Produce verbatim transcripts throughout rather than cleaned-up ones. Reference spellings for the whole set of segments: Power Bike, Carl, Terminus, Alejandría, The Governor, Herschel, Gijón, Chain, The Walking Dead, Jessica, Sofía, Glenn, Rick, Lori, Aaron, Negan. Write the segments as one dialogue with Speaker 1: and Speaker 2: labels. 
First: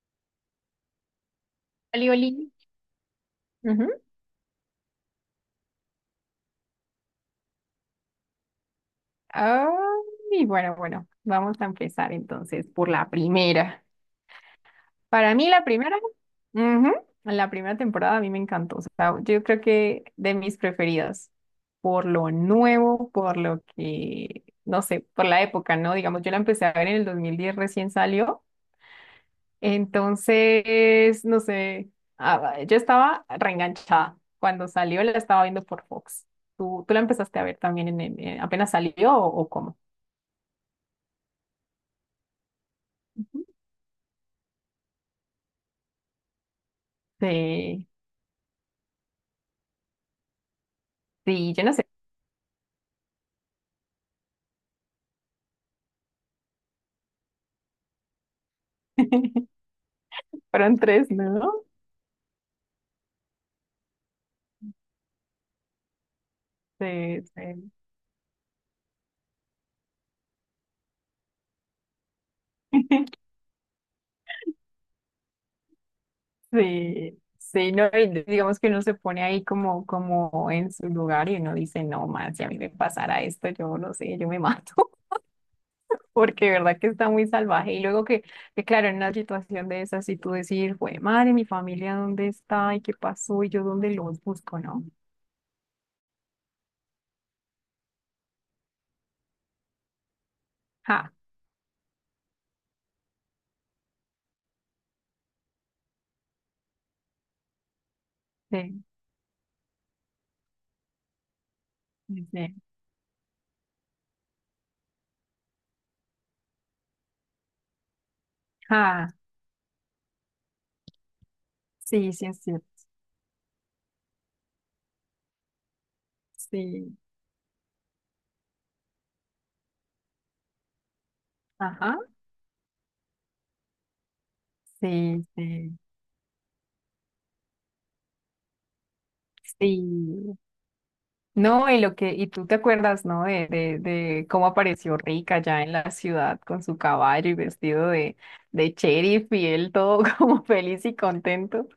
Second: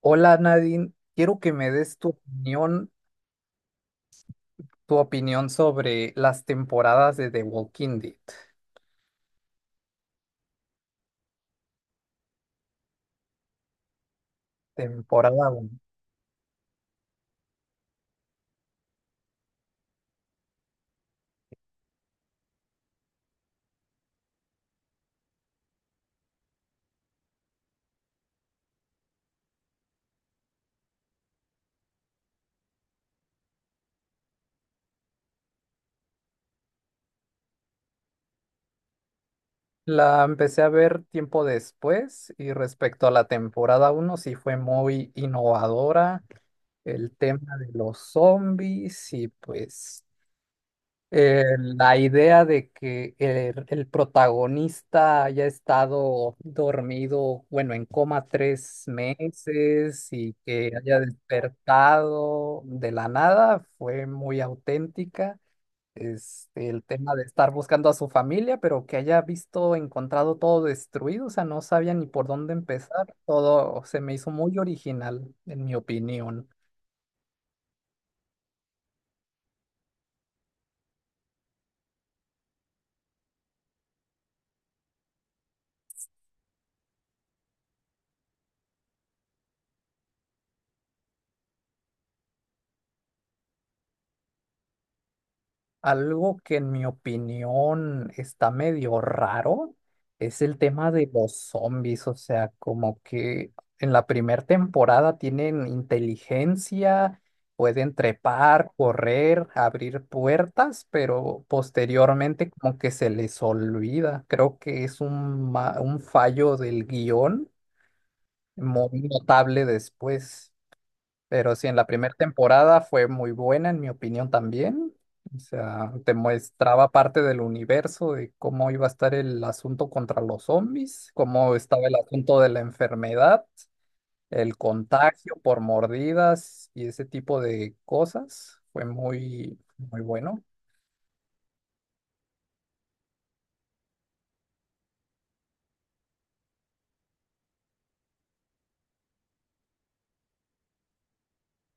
Speaker 1: Hola Nadine, quiero que me des tu
Speaker 2: Oli, oli.
Speaker 1: opinión, tu opinión sobre las temporadas de The Walking Dead,
Speaker 2: Ah, y bueno, bueno, vamos a empezar entonces por la primera. Para mí
Speaker 1: temporada
Speaker 2: la
Speaker 1: uno.
Speaker 2: primera, ujú, la primera temporada a mí me encantó. O sea, yo creo que de mis preferidas, por lo nuevo, por lo que, no sé, por la época, ¿no? Digamos, yo la empecé a ver en el dos mil diez, recién salió. Entonces, no sé, ah, yo estaba reenganchada. Cuando salió la estaba viendo por Fox. ¿Tú, tú la empezaste a ver también en, el- en- apenas salió o o cómo?
Speaker 1: La empecé a ver tiempo después y respecto a la temporada uno sí fue muy innovadora el tema de
Speaker 2: Sí,
Speaker 1: los zombies y pues eh,
Speaker 2: sí, yo no sé.
Speaker 1: la idea de que el, el protagonista haya estado dormido, bueno, en coma tres meses y que
Speaker 2: Fueron
Speaker 1: haya
Speaker 2: tres, ¿no?
Speaker 1: despertado de la nada fue muy auténtica. Este, el tema
Speaker 2: Sí,
Speaker 1: de estar
Speaker 2: sí.
Speaker 1: buscando a su familia, pero que haya visto, encontrado todo destruido, o sea, no sabía ni por dónde empezar. Todo se me hizo muy original, en mi opinión.
Speaker 2: Sí, sí, no, y digamos que uno se pone ahí como, como en su lugar y uno dice, no más, si a mí me pasara esto, yo no sé, yo me mato, porque de verdad que está muy salvaje. Y luego que, que claro, en una situación de esas, si tú decir, güey, madre, mi familia, ¿dónde está? ¿Y qué pasó? ¿Y yo dónde los busco? ¿No?
Speaker 1: Algo que en mi opinión está medio raro es el tema de
Speaker 2: Ja,
Speaker 1: los zombies, o sea, como que en la primera temporada tienen inteligencia, pueden trepar,
Speaker 2: sí,
Speaker 1: correr, abrir puertas, pero
Speaker 2: sí,
Speaker 1: posteriormente
Speaker 2: sí,
Speaker 1: como que se les olvida. Creo que es un, ma- un fallo del guión muy
Speaker 2: ja,
Speaker 1: notable después. Pero sí, en la
Speaker 2: sí,
Speaker 1: primera
Speaker 2: sí, es cierto,
Speaker 1: temporada fue muy buena, en mi opinión también. O sea, te mostraba
Speaker 2: sí,
Speaker 1: parte del universo, de cómo iba a estar el asunto contra los zombies, cómo estaba el
Speaker 2: ajá,
Speaker 1: asunto de la enfermedad, el
Speaker 2: sí,
Speaker 1: contagio por
Speaker 2: sí.
Speaker 1: mordidas y ese tipo de cosas. Fue muy, muy
Speaker 2: Sí.
Speaker 1: bueno.
Speaker 2: No, y lo que, y tú te acuerdas, ¿no? De, de, de cómo apareció Rick allá en la ciudad con su caballo y vestido de, de sheriff y él todo como feliz y contento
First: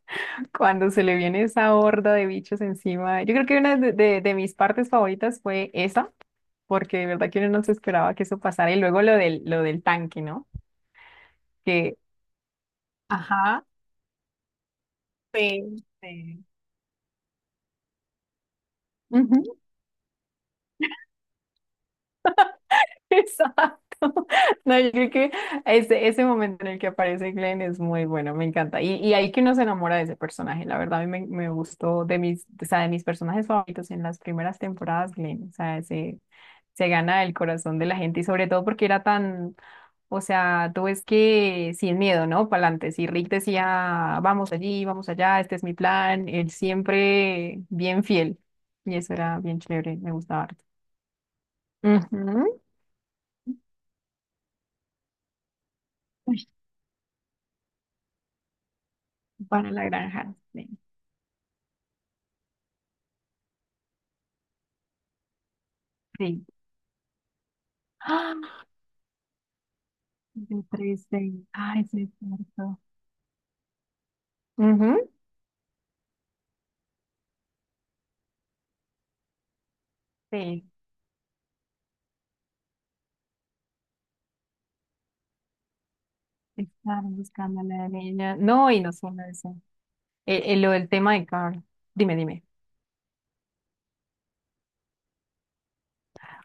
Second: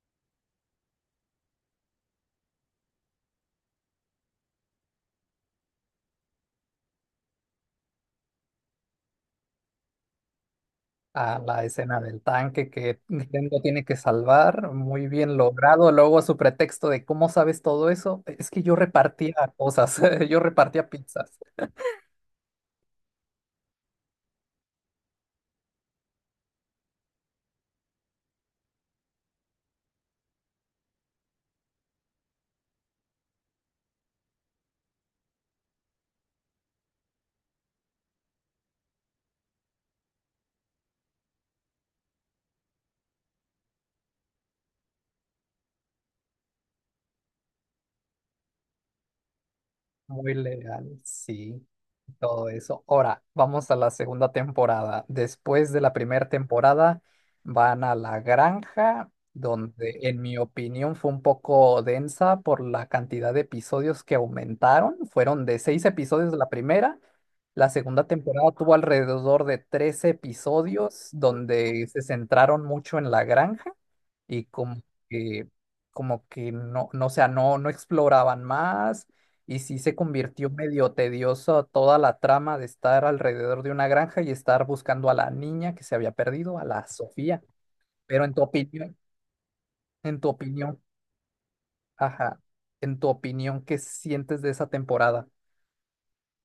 Speaker 2: cuando se le viene esa horda de bichos encima. Yo creo que una de, de, de mis partes favoritas fue esa, porque de verdad que uno no se esperaba que eso pasara. Y luego lo del, lo del tanque, ¿no?
Speaker 1: A la
Speaker 2: Que,
Speaker 1: escena del tanque que Nintendo
Speaker 2: ajá,
Speaker 1: tiene que salvar, muy bien
Speaker 2: sí,
Speaker 1: logrado. Luego su
Speaker 2: sí.
Speaker 1: pretexto de cómo sabes todo eso, es que yo repartía cosas, yo repartía pizzas.
Speaker 2: Exacto. No, yo creo que ese, ese momento en el que aparece Glenn es muy bueno, me encanta. Y, y ahí que uno se enamora de ese personaje. La verdad, a mí me, me gustó de mis, o sea, de mis personajes favoritos en las primeras temporadas, Glenn. O sea, se, se gana el corazón de la gente y sobre todo porque era tan, o sea, tú ves que sin miedo, ¿no? Para adelante. Si Rick decía, vamos allí, vamos allá, este es mi plan, él siempre bien fiel. Y eso era bien chévere, me
Speaker 1: Muy
Speaker 2: gustaba harto.
Speaker 1: legal, sí. Todo
Speaker 2: Ujú.
Speaker 1: eso. Ahora, vamos a la segunda temporada. Después de la primera temporada, van a la granja,
Speaker 2: Para la
Speaker 1: donde en
Speaker 2: granja.
Speaker 1: mi
Speaker 2: Sí.
Speaker 1: opinión fue un poco densa por la cantidad de episodios que aumentaron. Fueron de seis episodios de
Speaker 2: Sí.
Speaker 1: la primera. La segunda
Speaker 2: ¡Ah!
Speaker 1: temporada tuvo alrededor de trece
Speaker 2: De tres
Speaker 1: episodios,
Speaker 2: de Ay,
Speaker 1: donde se
Speaker 2: sí, es
Speaker 1: centraron
Speaker 2: cierto.
Speaker 1: mucho en la granja y como
Speaker 2: Ujú.
Speaker 1: que, como que no, no, o sea, no, no exploraban más y sí se convirtió
Speaker 2: Sí.
Speaker 1: medio tedioso toda la trama de estar alrededor de una granja y estar buscando a la niña que se había perdido, a la
Speaker 2: Estaban
Speaker 1: Sofía.
Speaker 2: buscando a la
Speaker 1: Pero en
Speaker 2: niña.
Speaker 1: tu
Speaker 2: No, y no
Speaker 1: opinión,
Speaker 2: solo eso.
Speaker 1: en tu
Speaker 2: Eh, eh, lo
Speaker 1: opinión,
Speaker 2: del tema de Carl. Dime,
Speaker 1: ajá,
Speaker 2: dime.
Speaker 1: en tu opinión, ¿qué sientes de esa temporada?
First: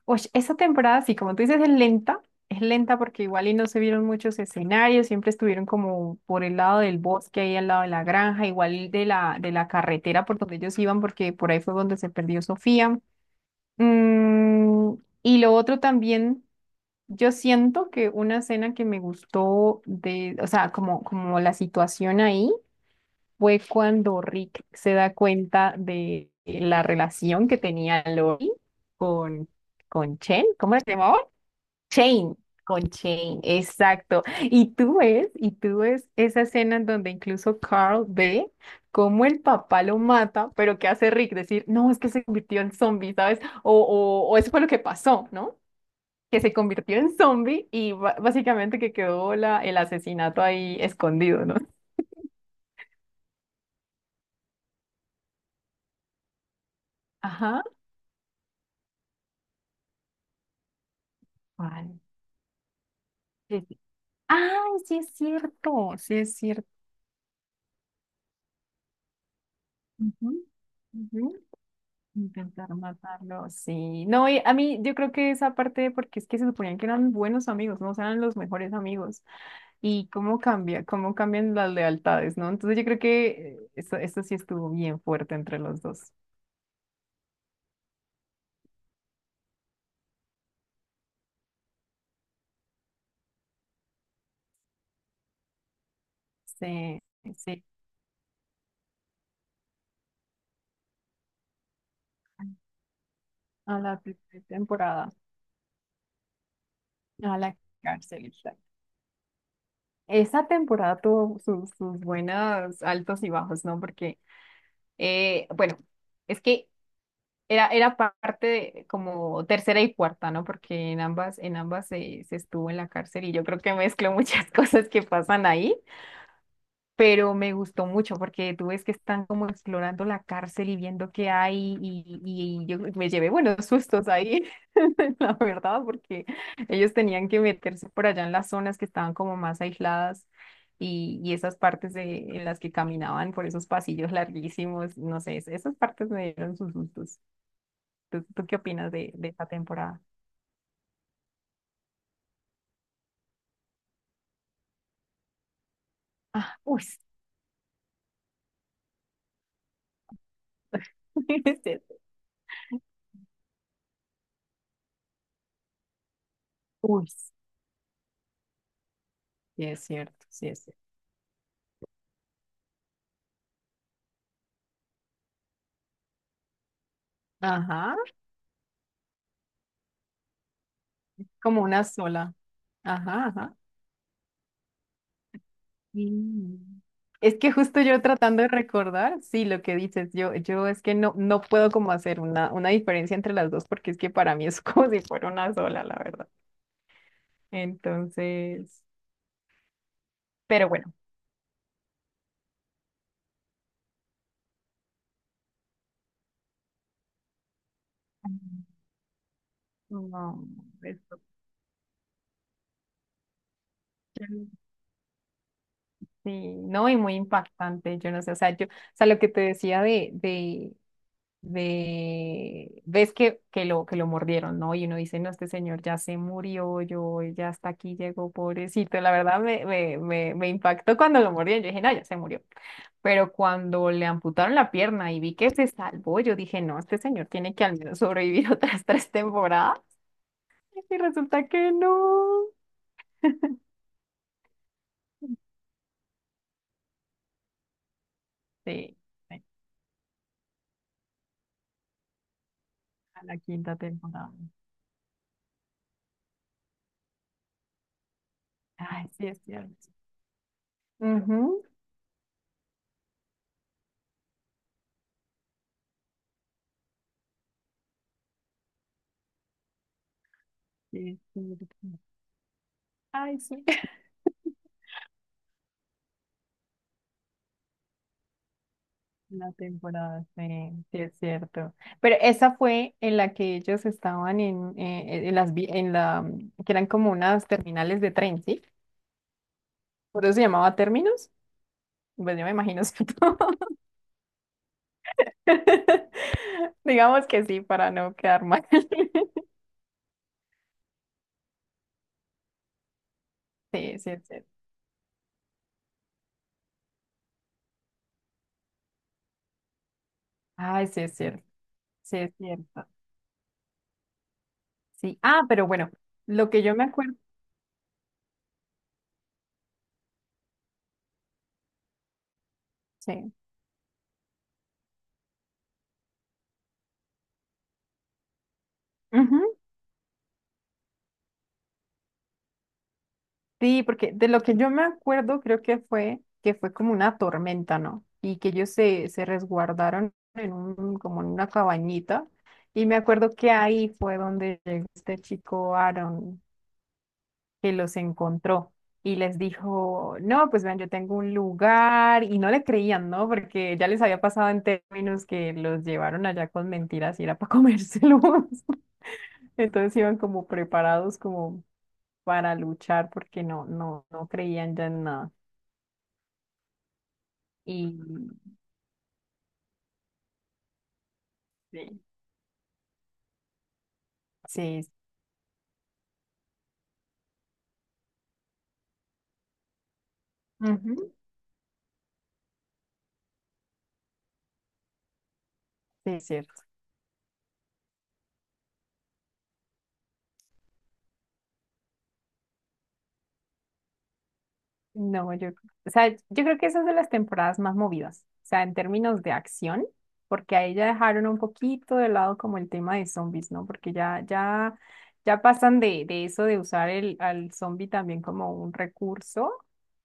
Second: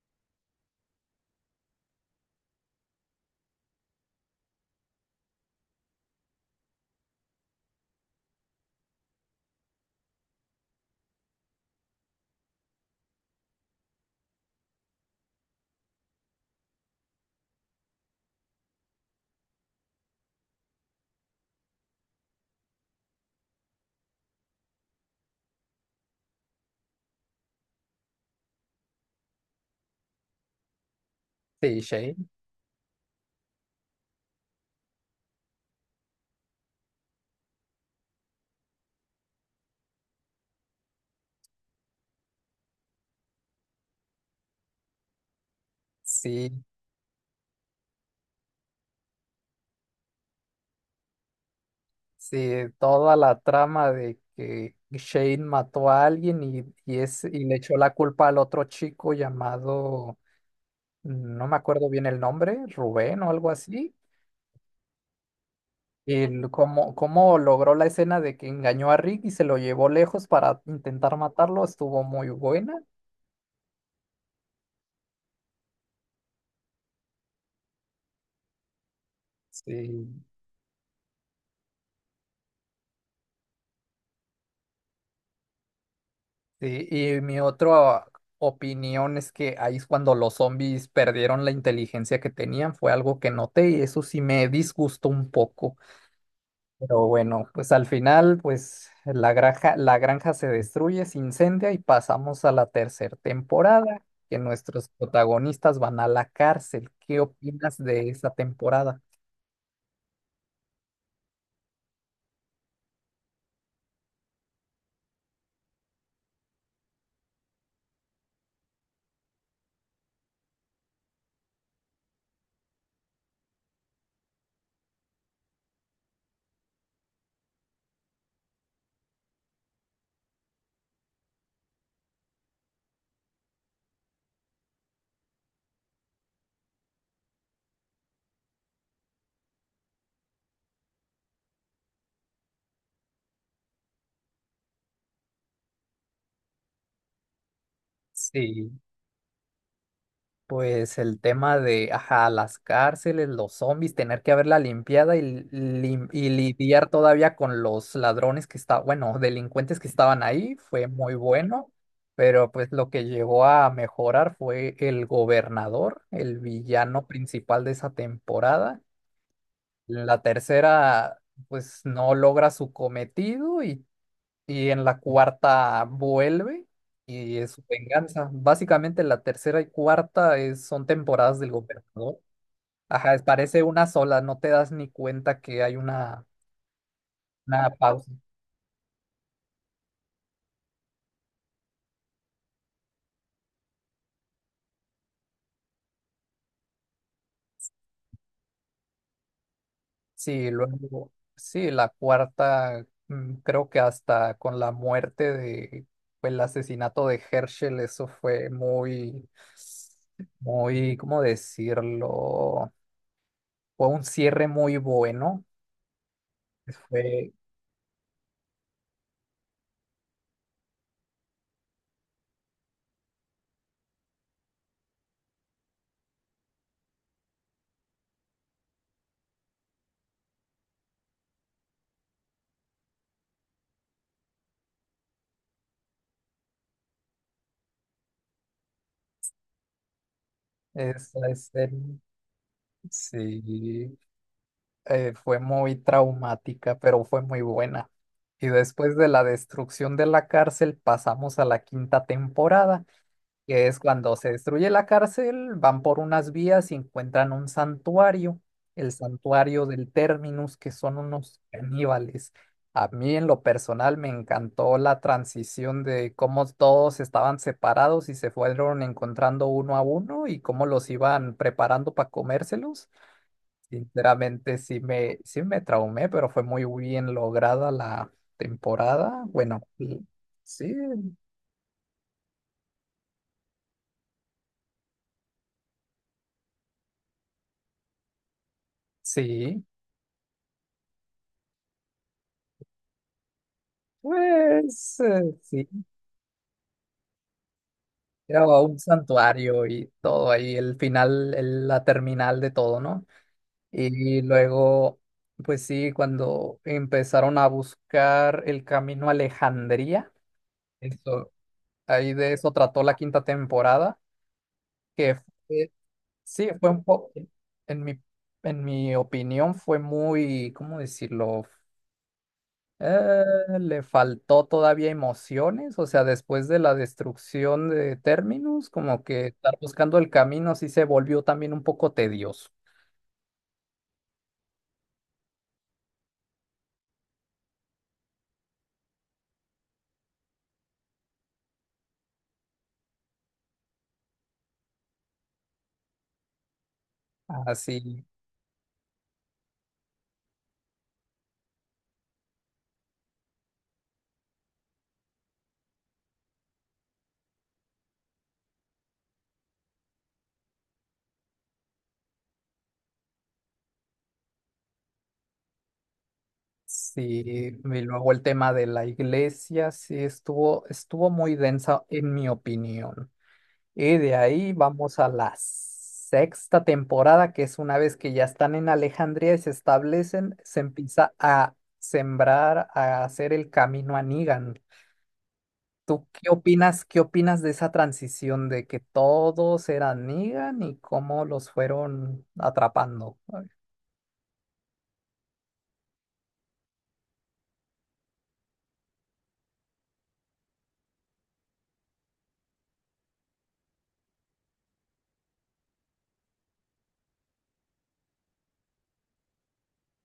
Speaker 2: Oye, esa temporada, sí, como tú dices, es lenta. Es lenta porque igual y no se vieron muchos escenarios, siempre estuvieron como por el lado del bosque, ahí al lado de la granja, igual de la, de la carretera por donde ellos iban, porque por ahí fue donde se perdió Sofía. Mm, y lo otro también. Yo siento que una escena que me gustó de, o sea, como, como la situación ahí fue cuando Rick se da cuenta de la relación que tenía Lori con, con Chen, ¿cómo se llamaba?
Speaker 1: Sí, Shane.
Speaker 2: Chain, con Chain, exacto. Y tú ves, y tú ves esa escena en donde incluso Carl ve cómo el papá lo mata, pero ¿qué hace Rick? Decir, no, es que se convirtió en zombie, ¿sabes? O, o, o eso fue lo que pasó, ¿no? Que se
Speaker 1: Sí,
Speaker 2: convirtió en zombie y ba- básicamente que quedó la, el asesinato ahí escondido, ¿no?
Speaker 1: sí, toda la trama de que Shane mató a alguien y, y, es, y le
Speaker 2: Ajá.
Speaker 1: echó la culpa al otro chico llamado, no me acuerdo
Speaker 2: ¿Cuál?
Speaker 1: bien el nombre, Rubén o algo
Speaker 2: Sí, sí.
Speaker 1: así,
Speaker 2: Ay, sí es cierto, sí es
Speaker 1: el,
Speaker 2: cierto.
Speaker 1: cómo, cómo logró la escena de que engañó a Rick y se lo llevó lejos
Speaker 2: Ujú,
Speaker 1: para intentar
Speaker 2: ujú.
Speaker 1: matarlo, estuvo muy
Speaker 2: Intentar
Speaker 1: buena.
Speaker 2: matarlo, sí. No, y a mí yo creo que esa parte, porque es que se suponían que eran buenos amigos, no. O sea, eran los mejores amigos. Y
Speaker 1: Sí,
Speaker 2: cómo cambia, cómo cambian las lealtades, ¿no? Entonces yo creo que eh, eso, eso sí estuvo bien fuerte entre los dos.
Speaker 1: sí, y mi otra opinión es que ahí es cuando los zombies perdieron la inteligencia que tenían, fue algo que noté y eso sí me disgustó un poco.
Speaker 2: Sí,
Speaker 1: Pero bueno,
Speaker 2: sí.
Speaker 1: pues al final, pues la granja, la granja se destruye, se incendia y pasamos a la tercera
Speaker 2: A la
Speaker 1: temporada, que
Speaker 2: primera
Speaker 1: nuestros
Speaker 2: temporada.
Speaker 1: protagonistas van a la cárcel. ¿Qué
Speaker 2: A la
Speaker 1: opinas de
Speaker 2: cárcel,
Speaker 1: esa
Speaker 2: exacto.
Speaker 1: temporada?
Speaker 2: Esa temporada tuvo sus, sus buenos altos y bajos, ¿no? Porque, eh, bueno, es que era, era parte de como tercera y cuarta, ¿no? Porque en ambas, en ambas se, se estuvo en la cárcel y yo creo que mezcló muchas cosas que pasan ahí. Pero me gustó mucho porque tú ves que están como explorando la cárcel y viendo qué hay y, y- y yo me llevé buenos sustos ahí, la verdad, porque ellos tenían que meterse por allá en las zonas que estaban como más aisladas y, y esas partes de, en las que caminaban por esos pasillos larguísimos, no sé, es- esas partes me dieron sus sustos. ¿Tú, tú qué
Speaker 1: Sí.
Speaker 2: opinas de, de esta temporada?
Speaker 1: Pues el tema de, ajá, las cárceles, los zombies, tener que haberla limpiada y lim- y
Speaker 2: Ah, uy,
Speaker 1: lidiar
Speaker 2: sí,
Speaker 1: todavía con los ladrones que estaban, bueno, delincuentes que estaban ahí, fue muy
Speaker 2: es
Speaker 1: bueno,
Speaker 2: cierto.
Speaker 1: pero pues lo que llegó a mejorar fue el gobernador, el villano
Speaker 2: Uy,
Speaker 1: principal de esa temporada.
Speaker 2: sí es
Speaker 1: La
Speaker 2: cierto, sí es cierto.
Speaker 1: tercera, pues no logra su cometido y y en la cuarta vuelve y es su
Speaker 2: Ajá,
Speaker 1: venganza. Básicamente la tercera y cuarta es- son temporadas del
Speaker 2: como una
Speaker 1: gobernador.
Speaker 2: sola.
Speaker 1: Ajá, es-
Speaker 2: Ajá, ajá.
Speaker 1: parece una sola, no te das ni cuenta que hay una,
Speaker 2: Mm. Es que
Speaker 1: una
Speaker 2: justo yo
Speaker 1: pausa.
Speaker 2: tratando de recordar, sí, lo que dices, yo, yo es que no, no puedo como hacer una, una diferencia entre las dos porque es que para mí es como si fuera una sola, la verdad. Entonces,
Speaker 1: Sí,
Speaker 2: pero bueno,
Speaker 1: luego, sí, la cuarta, mm, creo que hasta con la muerte de, fue el asesinato de Herschel, eso fue muy,
Speaker 2: no,
Speaker 1: muy,
Speaker 2: esto-
Speaker 1: ¿cómo decirlo? Fue un cierre muy bueno.
Speaker 2: sí, no, y muy
Speaker 1: Fue,
Speaker 2: impactante, yo no sé, o sea, yo, o sea, lo que te decía de, de, de, ves que, que lo, que lo mordieron, ¿no? Y uno dice, no, este señor ya se murió, yo ya hasta aquí llegó, pobrecito. La verdad me, me, me, me impactó cuando lo mordieron, yo dije, no, ya se murió. Pero cuando le amputaron la pierna y vi que se salvó, yo dije, no, este señor tiene que al menos sobrevivir otras tres temporadas. Y
Speaker 1: es,
Speaker 2: resulta que no.
Speaker 1: Sí, eh, fue muy traumática, pero fue muy buena. Y después
Speaker 2: Sí,
Speaker 1: de la
Speaker 2: sí,
Speaker 1: destrucción de la cárcel, pasamos a la quinta temporada,
Speaker 2: a la
Speaker 1: que
Speaker 2: quinta
Speaker 1: es cuando se
Speaker 2: temporada.
Speaker 1: destruye la cárcel, van por unas vías y encuentran un santuario, el
Speaker 2: Ay, sí, es
Speaker 1: santuario
Speaker 2: cierto.
Speaker 1: del Terminus, que son unos
Speaker 2: Ujú,
Speaker 1: caníbales. A mí en lo personal me encantó la transición de cómo todos estaban separados y se fueron encontrando uno a uno y cómo los
Speaker 2: sí, es
Speaker 1: iban
Speaker 2: cierto.
Speaker 1: preparando para comérselos.
Speaker 2: Ay, sí.
Speaker 1: Sinceramente sí me, sí me traumé, pero fue muy bien lograda la temporada.
Speaker 2: La
Speaker 1: Bueno, y-
Speaker 2: temporada,
Speaker 1: sí,
Speaker 2: sí, sí es cierto. Pero esa fue en la que ellos estaban en, eh, en las, vi- en la mm, que eran como unas terminales de tren, ¿sí?
Speaker 1: sí,
Speaker 2: Por eso se llamaba términos. Pues yo me imagino, ¿cierto?
Speaker 1: pues eh, sí.
Speaker 2: Digamos que sí, para no
Speaker 1: Era
Speaker 2: quedar mal.
Speaker 1: un santuario y todo ahí, el final, el- la terminal de todo, ¿no?
Speaker 2: Sí, sí
Speaker 1: Y
Speaker 2: es cierto.
Speaker 1: luego, pues sí, cuando empezaron a buscar el camino a Alejandría,
Speaker 2: Ay, sí es
Speaker 1: eso,
Speaker 2: cierto.
Speaker 1: ahí
Speaker 2: Sí
Speaker 1: de
Speaker 2: es
Speaker 1: eso trató
Speaker 2: cierto.
Speaker 1: la quinta temporada, que
Speaker 2: Sí. Ah, pero
Speaker 1: fue,
Speaker 2: bueno,
Speaker 1: sí,
Speaker 2: lo que
Speaker 1: fue
Speaker 2: yo
Speaker 1: un
Speaker 2: me
Speaker 1: poco,
Speaker 2: acuerdo,
Speaker 1: en mi, en mi opinión fue muy, ¿cómo decirlo? Eh,
Speaker 2: sí.
Speaker 1: le faltó todavía emociones, o sea, después de la destrucción de Terminus, como que estar
Speaker 2: Ujú.
Speaker 1: buscando el camino sí se volvió también un poco tedioso.
Speaker 2: Sí, porque de lo que yo me acuerdo creo que fue que fue como una tormenta, ¿no? Y que ellos se, se resguardaron en un, como en una cabañita. Y me acuerdo que ahí fue donde llegó este chico Aaron que
Speaker 1: Así,
Speaker 2: los
Speaker 1: sí,
Speaker 2: encontró y les dijo, no, pues vean, yo tengo un lugar. Y no le creían, ¿no? Porque ya les había pasado en términos que los llevaron allá con mentiras y era para comérselos. Entonces iban como preparados como para luchar porque no, no, no creían ya en nada.
Speaker 1: sí, y
Speaker 2: Y
Speaker 1: luego el tema de la iglesia sí estuvo, estuvo muy densa
Speaker 2: Sí.
Speaker 1: en mi opinión. Y de ahí
Speaker 2: Sí.
Speaker 1: vamos a la sexta temporada, que es una vez que ya están en Alejandría y se establecen, se
Speaker 2: Ujú.
Speaker 1: empieza a sembrar, a hacer el camino a Negan. ¿Tú
Speaker 2: Sí, es
Speaker 1: qué
Speaker 2: cierto.
Speaker 1: opinas, qué opinas de esa transición de que todos eran Negan y cómo los fueron atrapando?
Speaker 2: No, yo, o sea, yo creo que esa es de las temporadas más movidas, o sea, en términos de acción, porque ahí ya dejaron un poquito de lado como el tema de zombies, ¿no? Porque ya, ya, ya pasan de, de eso de usar el, al zombie también como un recurso,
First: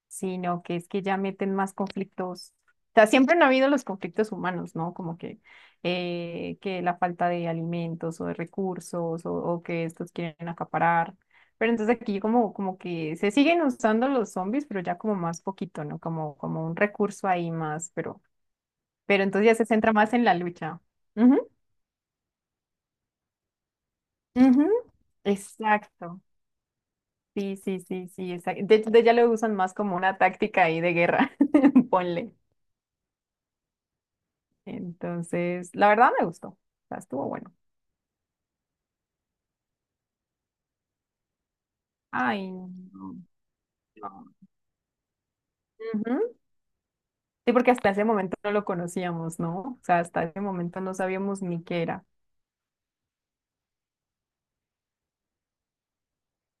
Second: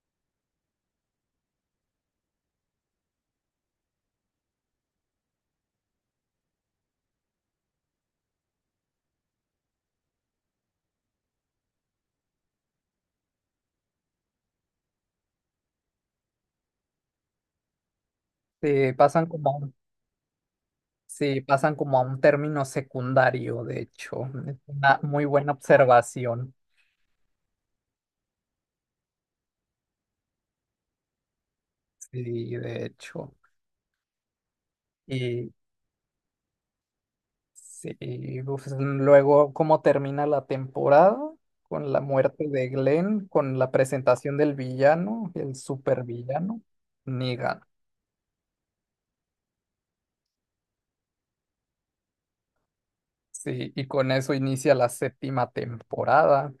Speaker 2: sino que es que ya meten más conflictos. O sea, siempre han habido los conflictos humanos, ¿no? Como que, eh, que la falta de alimentos o de recursos o, o que estos quieren acaparar. Pero entonces aquí como, como que se siguen usando los zombies, pero ya como más poquito, ¿no? Como, como un recurso ahí más, pero,
Speaker 1: Sí,
Speaker 2: pero
Speaker 1: pasan
Speaker 2: entonces
Speaker 1: como
Speaker 2: ya
Speaker 1: a
Speaker 2: se
Speaker 1: un,
Speaker 2: centra más en la lucha.
Speaker 1: sí,
Speaker 2: Ujú,
Speaker 1: pasan como a un término secundario, de hecho. Es
Speaker 2: ujú,
Speaker 1: una muy buena
Speaker 2: exacto.
Speaker 1: observación.
Speaker 2: Sí, sí, sí, sí, exacto. De hecho, de- ya lo usan más como una táctica ahí de guerra, ponle.
Speaker 1: Sí, de hecho.
Speaker 2: Entonces, la verdad me gustó. O sea, estuvo bueno.
Speaker 1: Sí, uf, luego, ¿cómo termina la temporada? Con la
Speaker 2: Ay,
Speaker 1: muerte de
Speaker 2: no.
Speaker 1: Glenn, con la
Speaker 2: No.
Speaker 1: presentación del villano, el
Speaker 2: Ujú.
Speaker 1: supervillano,
Speaker 2: Sí,
Speaker 1: Negan.
Speaker 2: porque hasta ese momento no lo conocíamos, ¿no? O sea, hasta ese momento no sabíamos ni qué era.
Speaker 1: Sí, y con eso inicia la séptima temporada,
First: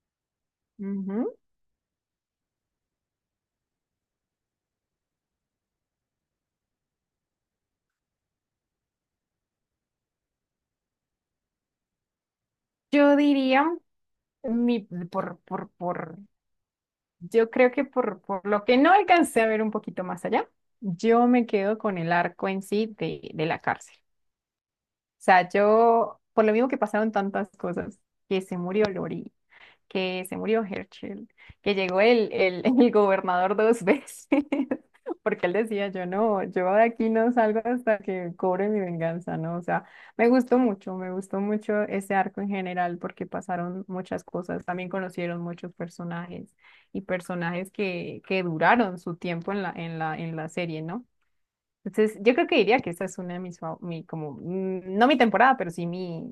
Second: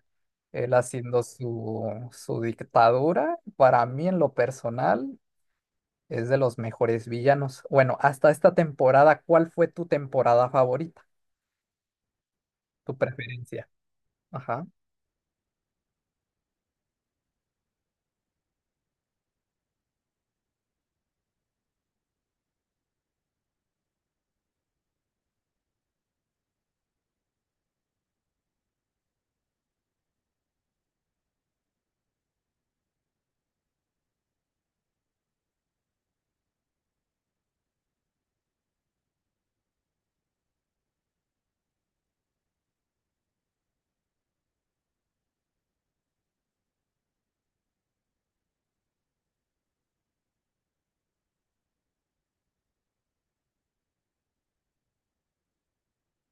Speaker 1: él haciendo
Speaker 2: Ujú.
Speaker 1: su, su dictadura. Para mí, en lo personal, es de los mejores villanos. Bueno, hasta esta temporada, ¿cuál fue tu temporada favorita? ¿Tu
Speaker 2: Yo diría.
Speaker 1: preferencia? Ajá.
Speaker 2: Mi, por, por, por, yo creo que por, por lo que no alcancé a ver un poquito más allá, yo me quedo con el arco en sí de, de la cárcel. O sea, yo, por lo mismo que pasaron tantas cosas, que se murió Lori, que se murió Herschel, que llegó el, el, el gobernador dos veces, porque él decía, yo no, yo de aquí no salgo hasta que cobre mi venganza, ¿no? O sea, me gustó mucho, me gustó mucho ese arco en general, porque pasaron muchas cosas, también conocieron muchos personajes y personajes que, que duraron su tiempo en la, en la, en la serie, ¿no? Entonces, yo creo que diría que esta es una de mis, fa- mi, como, mm, no mi temporada, pero sí mi,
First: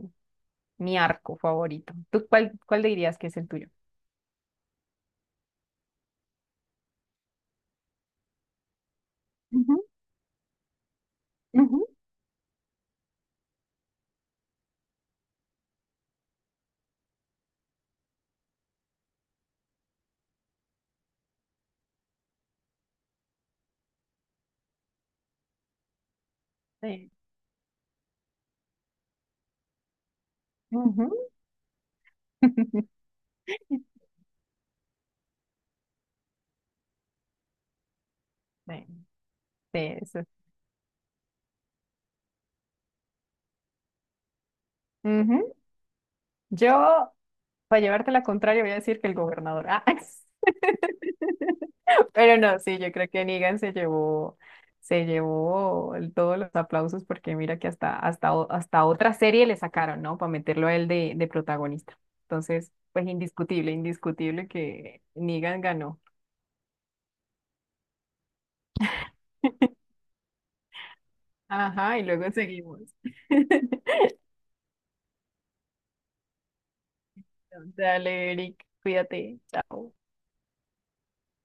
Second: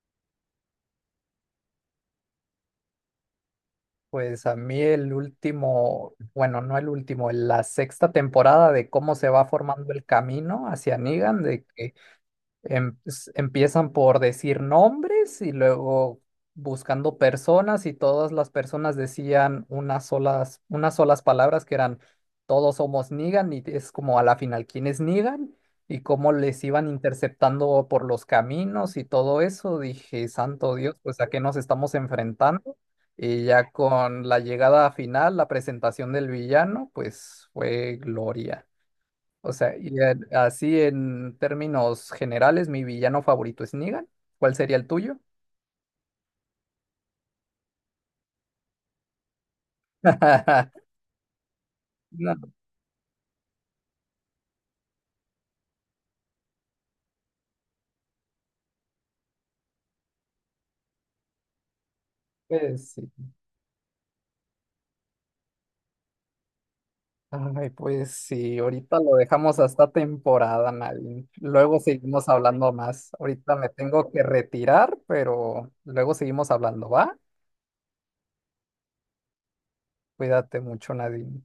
Speaker 2: mi arco favorito. ¿Tú cuál, cuál dirías que es el tuyo?
Speaker 1: Pues a mí el último, bueno, no el último, la sexta temporada de cómo se va
Speaker 2: Ujú.
Speaker 1: formando el camino hacia Negan, de
Speaker 2: Ujú,
Speaker 1: que em- s- empiezan por decir nombres y luego buscando personas y todas las personas decían unas solas, unas solas palabras que eran todos somos Negan y es como a la final quién es Negan y cómo les iban
Speaker 2: sí.
Speaker 1: interceptando por los caminos y todo eso. Dije, santo Dios,
Speaker 2: Ujú.
Speaker 1: pues a qué nos estamos enfrentando. Y ya con la llegada final, la presentación del villano, pues fue gloria.
Speaker 2: Sí,
Speaker 1: O sea,
Speaker 2: sí,
Speaker 1: y
Speaker 2: eso.
Speaker 1: en- así en términos generales, mi villano favorito es Negan. ¿Cuál sería el tuyo?
Speaker 2: Ujú. Yo, para llevarte la contraria, voy a decir que el gobernador. Ah,
Speaker 1: No,
Speaker 2: pero no, sí, yo creo que Negan se llevó, se llevó el- todos los aplausos porque mira que hasta, hasta, o- hasta otra serie le sacaron, ¿no? Para meterlo a él de, de protagonista. Entonces,
Speaker 1: pues
Speaker 2: pues
Speaker 1: sí.
Speaker 2: indiscutible, indiscutible que Negan ganó.
Speaker 1: Ay, pues sí, ahorita lo dejamos hasta temporada, Nadine. Luego
Speaker 2: Ajá, y luego
Speaker 1: seguimos hablando
Speaker 2: seguimos.
Speaker 1: más. Ahorita me tengo que retirar, pero luego seguimos hablando, ¿va?
Speaker 2: Dale, Eric, cuídate. Chao.
Speaker 1: Cuídate mucho, Nadine.